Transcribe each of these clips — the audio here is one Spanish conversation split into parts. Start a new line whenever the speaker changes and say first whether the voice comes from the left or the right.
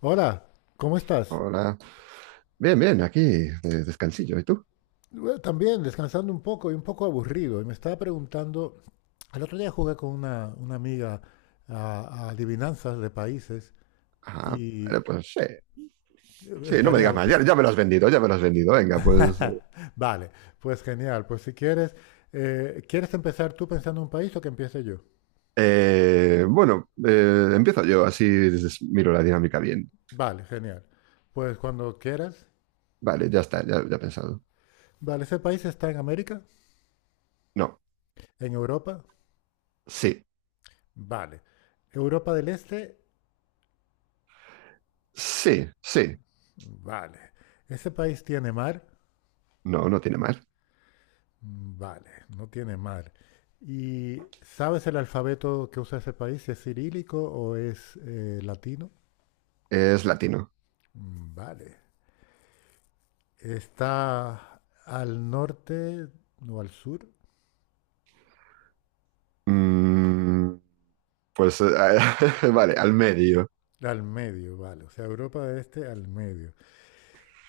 left: Hola, ¿cómo estás?
right: Hola. Bien, bien, aquí, descansillo. ¿Y tú?
left: Bueno, también descansando un poco y un poco aburrido. Y me estaba preguntando, el otro día jugué con una amiga a adivinanzas de países
right: Ah,
left: y eh,
right: vale, pues sí. Sí, no me
left: estaría...
right: digas
left: gu-
right: más. Ya, ya me lo has vendido, ya me lo has vendido. Venga, pues.
left: Vale, pues genial. Pues si quieres, ¿quieres empezar tú pensando en un país o que empiece yo?
right: Bueno, empiezo yo, así miro la dinámica bien.
left: Vale, genial. Pues cuando quieras.
right: Vale, ya está, ya, ya he pensado.
left: Vale, ¿ese país está en América?
right: No,
left: ¿En Europa?
right: sí,
left: Vale. ¿Europa del Este?
right: sí, sí.
left: Vale. ¿Ese país tiene mar?
right: No, no tiene más.
left: Mm, vale, no tiene mal. ¿Y sabes el alfabeto que usa ese país? ¿Si ¿Es cirílico o es latino?
right: Es latino.
left: Mm, vale. ¿Está al norte o al sur?
right: Mm, pues, vale, al medio.
left: Al medio, vale. O sea, Europa de este al medio.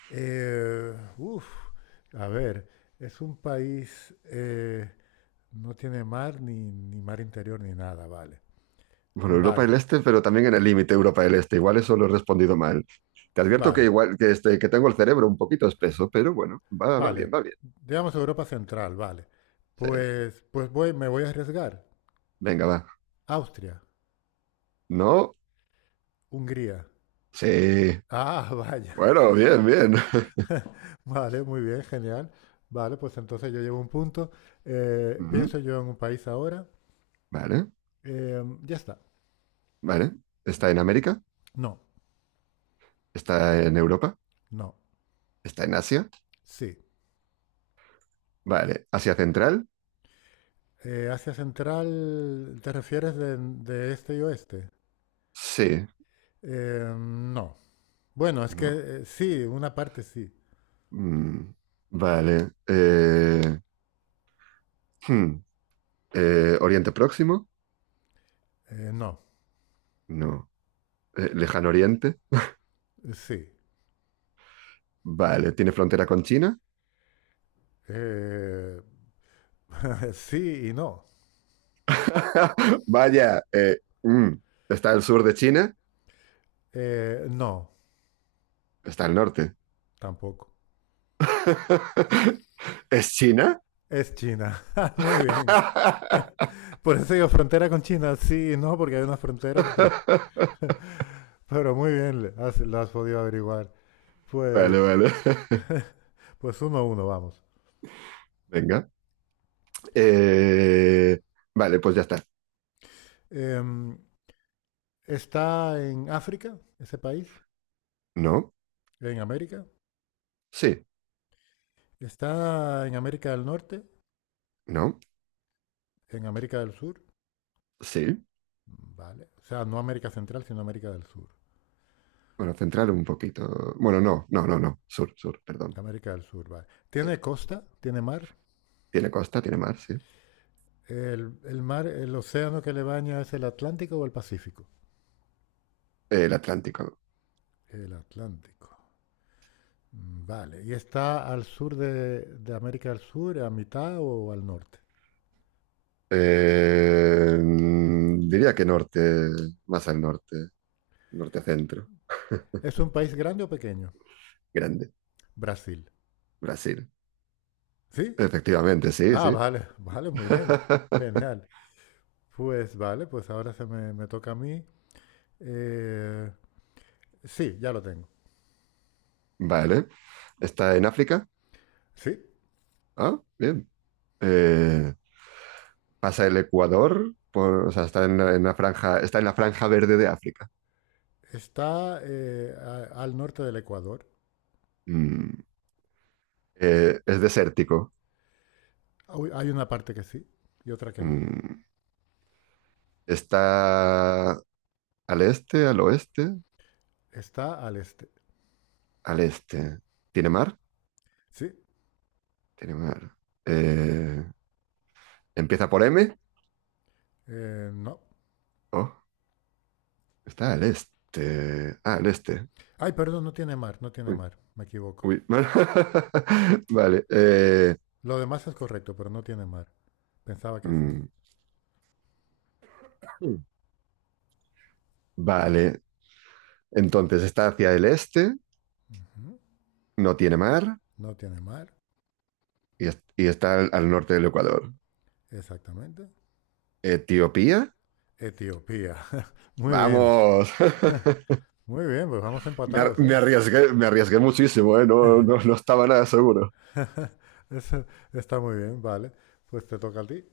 left: Eh, uf, a ver, es un país, no tiene mar, ni mar interior, ni nada, vale.
right: Bueno, Europa
left: Vale,
right: del Este, pero también en el límite Europa del Este. Igual eso lo he respondido mal. Te advierto que
left: vale.
right: igual que, este, que tengo el cerebro un poquito espeso, pero bueno, va, va
left: Vale,
right: bien, va bien.
left: digamos Europa Central, vale.
right: Sí.
left: Pues me voy a arriesgar.
right: Venga, va.
left: Austria,
right: No,
left: Hungría.
right: sí.
left: Ah, vaya.
right: Bueno, bien, bien.
left: Vale, muy bien, genial. Vale, pues entonces yo llevo un punto. Eh,
right: Ujú.
left: pienso yo en un país ahora.
right: Vale,
left: Ya está.
right: vale. ¿Está en América?
left: No,
right: ¿Está en Europa?
left: no.
right: ¿Está en Asia?
left: Sí.
right: Vale. ¿Asia Central?
left: Asia Central, ¿te refieres de este y oeste?
right: Sí.
left: No. Bueno, es que
right: No.
left: sí, una parte sí.
right: Mm. Vale. Hmm. ¿Oriente Próximo?
left: No,
right: No. ¿Lejano Oriente?
left: sí.
right: Vale. ¿Tiene frontera con China?
left: Eh, sí y no.
right: Vaya, está el sur de China,
left: No,
right: está el norte.
left: tampoco.
right: ¿Es China?
left: Es China. Muy bien. Por eso digo frontera con China. Sí, no, porque hay una frontera, pero muy bien, lo has podido averiguar.
right: Vale,
left: Pues,
right: vale.
left: pues 1-1, vamos.
right: Venga. Eh, vale, pues ya está.
left: Em, está en África, ese país,
right: No,
left: en América.
right: sí,
left: Está en América del Norte,
right: no,
left: en América del Sur,
right: sí.
left: vale. O sea, no América Central, sino América del Sur.
right: Bueno, centrar un poquito. Bueno, no, no, no, no. Sur, sur, perdón.
left: América del Sur, vale.
right: Sí.
left: Tiene costa, tiene mar.
right: Tiene costa, tiene mar, sí.
left: El mar, el océano que le baña es el Atlántico o el Pacífico.
right: El Atlántico.
left: El Atlántico. Mm, vale. ¿Y está al sur de América del Sur, a mitad o al norte?
right: Diría que norte, más al norte, norte-centro,
left: ¿Es un país grande o pequeño?
right: grande,
left: Brasil.
right: Brasil.
left: ¿Sí?
right: Efectivamente, sí,
left: Ah,
right: sí.
left: vale, vale, muy bien. Genial. Pues vale, pues ahora me toca a mí. Eh, sí, ya lo tengo.
right: Vale. ¿Está en África?
left: Sí,
right: Ah, bien. Eh, pasa el Ecuador, o sea, está en en la franja, está en la franja verde de África.
left: está al norte del Ecuador.
right: Mm, es desértico.
left: Hay una parte que sí y otra que no.
right: Mm, está al este, al oeste,
left: Está al este.
right: al este. ¿Tiene mar?
left: Sí,
right: Tiene mar. Eh, ¿Empieza por M?
left: no.
right: Oh, está al este. Ah, al este.
left: Ay, perdón, no tiene mar, no tiene
right: Uy,
left: mar. Me equivoco.
right: uy. Vale.
left: Lo demás es correcto, pero no tiene mar. Pensaba que sí.
right: Mm, Vale, entonces está hacia el este, no tiene mar
left: No tiene mar,
right: y, y está al, al norte del Ecuador.
left: exactamente.
right: Etiopía,
left: Etiopía. Muy bien,
right: vamos.
left: muy bien, pues vamos empatados, ¿eh?
right: Me arriesgué muchísimo, ¿eh? No, no, no estaba nada seguro.
left: Eso está muy bien, vale. Pues te toca a ti.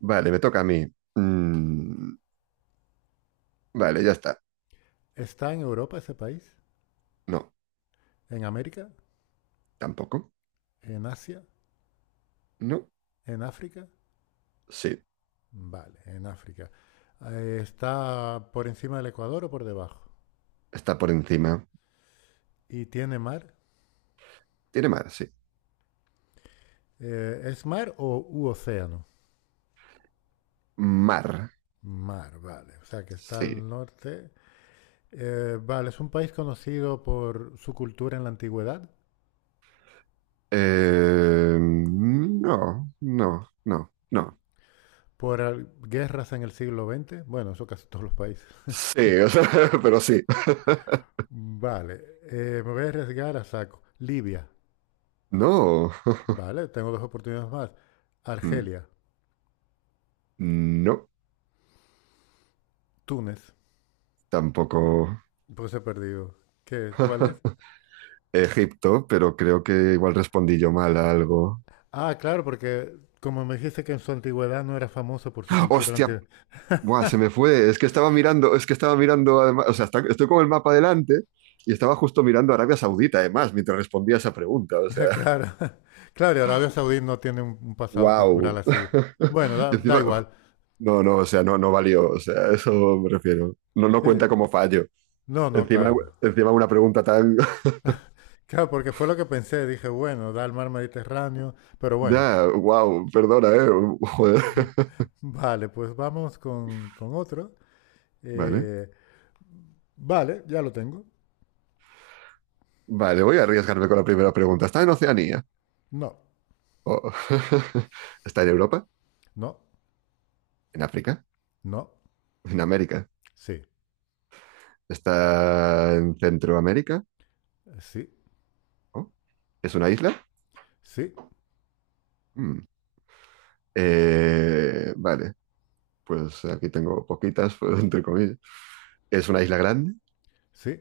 right: Vale, me toca a mí. Mm, vale, ya está.
left: ¿Está en Europa ese país?
right: No,
left: ¿En América?
right: tampoco.
left: ¿En Asia?
right: No,
left: ¿En África?
right: sí,
left: Vale, en África. ¿Está por encima del Ecuador o por debajo?
right: está por encima.
left: ¿Y tiene mar?
right: Tiene mar, sí.
left: ¿Es mar o u océano?
right: Mar,
left: Mar, vale. O sea que está
right: sí.
left: al norte. Vale, es un país conocido por su cultura en la antigüedad,
right: No, no, no, no.
left: por guerras en el siglo XX. Bueno, eso casi todos los países.
right: Sí, o sea, pero sí.
left: Vale, me voy a arriesgar a saco. Libia.
right: No.
left: Vale, tengo dos oportunidades más.
right: Hmm.
left: Argelia,
right: No,
left: Túnez.
right: tampoco.
left: Pues he perdido. ¿Qué? ¿Cuál es?
right: Egipto, pero creo que igual respondí yo mal a algo.
left: Ah, claro, porque como me dijiste que en su antigüedad no era famoso por su cultura
right: ¡Hostia!
left: antigua.
right: Buah, se me fue. Es que estaba mirando, es que estaba mirando, además, o sea, estoy con el mapa delante y estaba justo mirando Arabia Saudita, además, mientras respondía esa pregunta. O sea,
left: Claro, claro, y Arabia Saudí no tiene un pasado cultural
right: wow.
left: así. Bueno, da
right: Encima,
left: igual.
right: no, no, o sea, no, no valió. O sea, a eso me refiero. No, no
left: Sí.
right: cuenta como fallo.
left: No, no,
right: Encima,
left: claro.
right: encima una pregunta tan.
left: Claro, porque fue lo que pensé. Dije, bueno, da el mar Mediterráneo. Pero bueno,
right: Ya, wow, perdona, eh. Joder.
left: vale, pues vamos con otro.
right: Vale.
left: Eh, vale, ya lo tengo.
right: Vale, voy a arriesgarme con la primera pregunta. ¿Está en Oceanía?
left: No,
right: O- ¿Está en Europa?
left: no,
right: ¿En África?
left: no.
right: ¿En América?
left: Sí,
right: ¿Está en Centroamérica?
left: sí,
right: ¿O ¿Es una isla?
left: sí,
right: Mm. Vale, pues aquí tengo poquitas, pues, entre comillas. ¿Es una isla grande?
left: sí.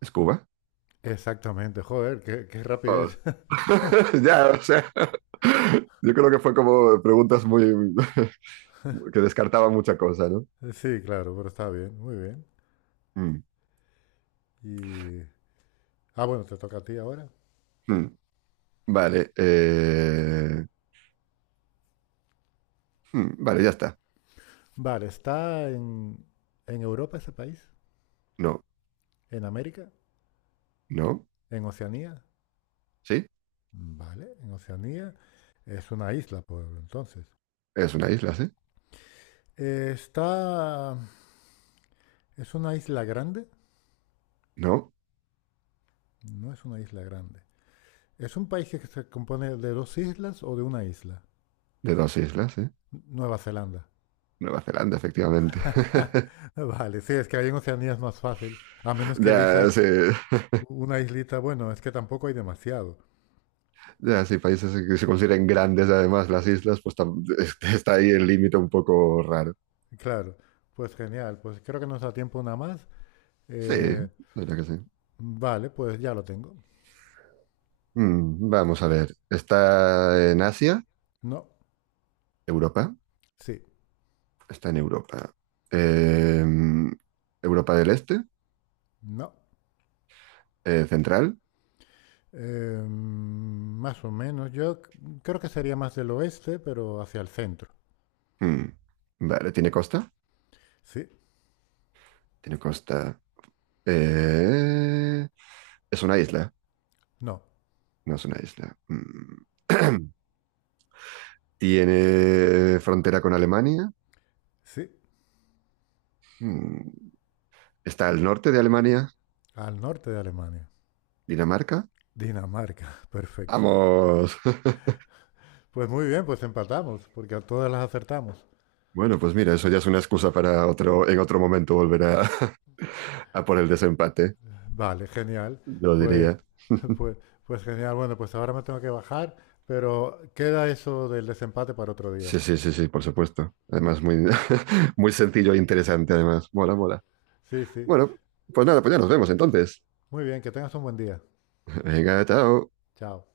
right: ¿Es Cuba?
left: Exactamente. Joder, qué
right: Vamos.
left: rapidez.
right: Ya, o sea, yo creo que fue como preguntas muy que descartaban mucha cosa, ¿no?
left: Sí, claro, pero está bien, muy bien.
right: Mm.
left: Y... Ah, bueno, te toca a ti ahora.
right: Mm. Vale, vale, ya está.
left: Vale, ¿está en Europa ese país?
right: No,
left: ¿En América?
right: no.
left: ¿En Oceanía?
right: Sí,
left: Vale, en Oceanía. Es una isla, por entonces.
right: es una isla, sí.
left: Eh, está... ¿Es una isla grande?
right: No,
left: No es una isla grande. ¿Es un país que se compone de dos islas o de una isla?
right: de dos islas, sí.
left: Nueva Zelanda.
right: Nueva Zelanda, efectivamente.
left: Vale, sí, es que ahí en Oceanía es más fácil, a menos que
right: Ya,
left: elijas
right: sí,
left: una islita, bueno, es que tampoco hay demasiado.
right: ya, sí, países que se consideren grandes, además, las islas, pues está ahí el límite un poco raro.
left: Claro, pues genial, pues creo que nos da tiempo una más.
right: Sí,
left: Eh,
right: diría que sí.
left: vale, pues ya lo tengo.
right: Vamos a ver. ¿Está en Asia?
left: No,
right: ¿Europa?
left: sí,
right: Está en Europa. Eh, ¿Europa del Este?
left: no.
right: ¿Central?
left: Más o menos, yo creo que sería más del oeste, pero hacia el centro.
right: Mm, vale, ¿tiene costa?
left: Sí,
right: Tiene costa. Eh, es una isla.
left: no,
right: No es una isla. Mm. Tiene frontera con Alemania.
left: sí,
right: Mm. Está al norte de Alemania,
left: al norte de Alemania.
right: Dinamarca.
left: Dinamarca, perfecto.
right: Vamos.
left: Pues muy bien, pues empatamos, porque a todas las acertamos.
right: Bueno, pues mira, eso ya es una excusa para otro, en otro momento volver a, a por el desempate,
left: Vale, genial.
right: lo
left: Pues,
right: diría.
left: pues, pues genial. Bueno, pues ahora me tengo que bajar, pero queda eso del desempate para otro día.
right: Sí, sí, sí, sí, por supuesto. Además, muy, muy sencillo e interesante, además. Mola, mola.
left: Sí, sí.
right: Bueno, pues nada, pues ya nos vemos entonces.
left: Muy bien, que tengas un buen día.
right: Venga, chao.
left: Chao.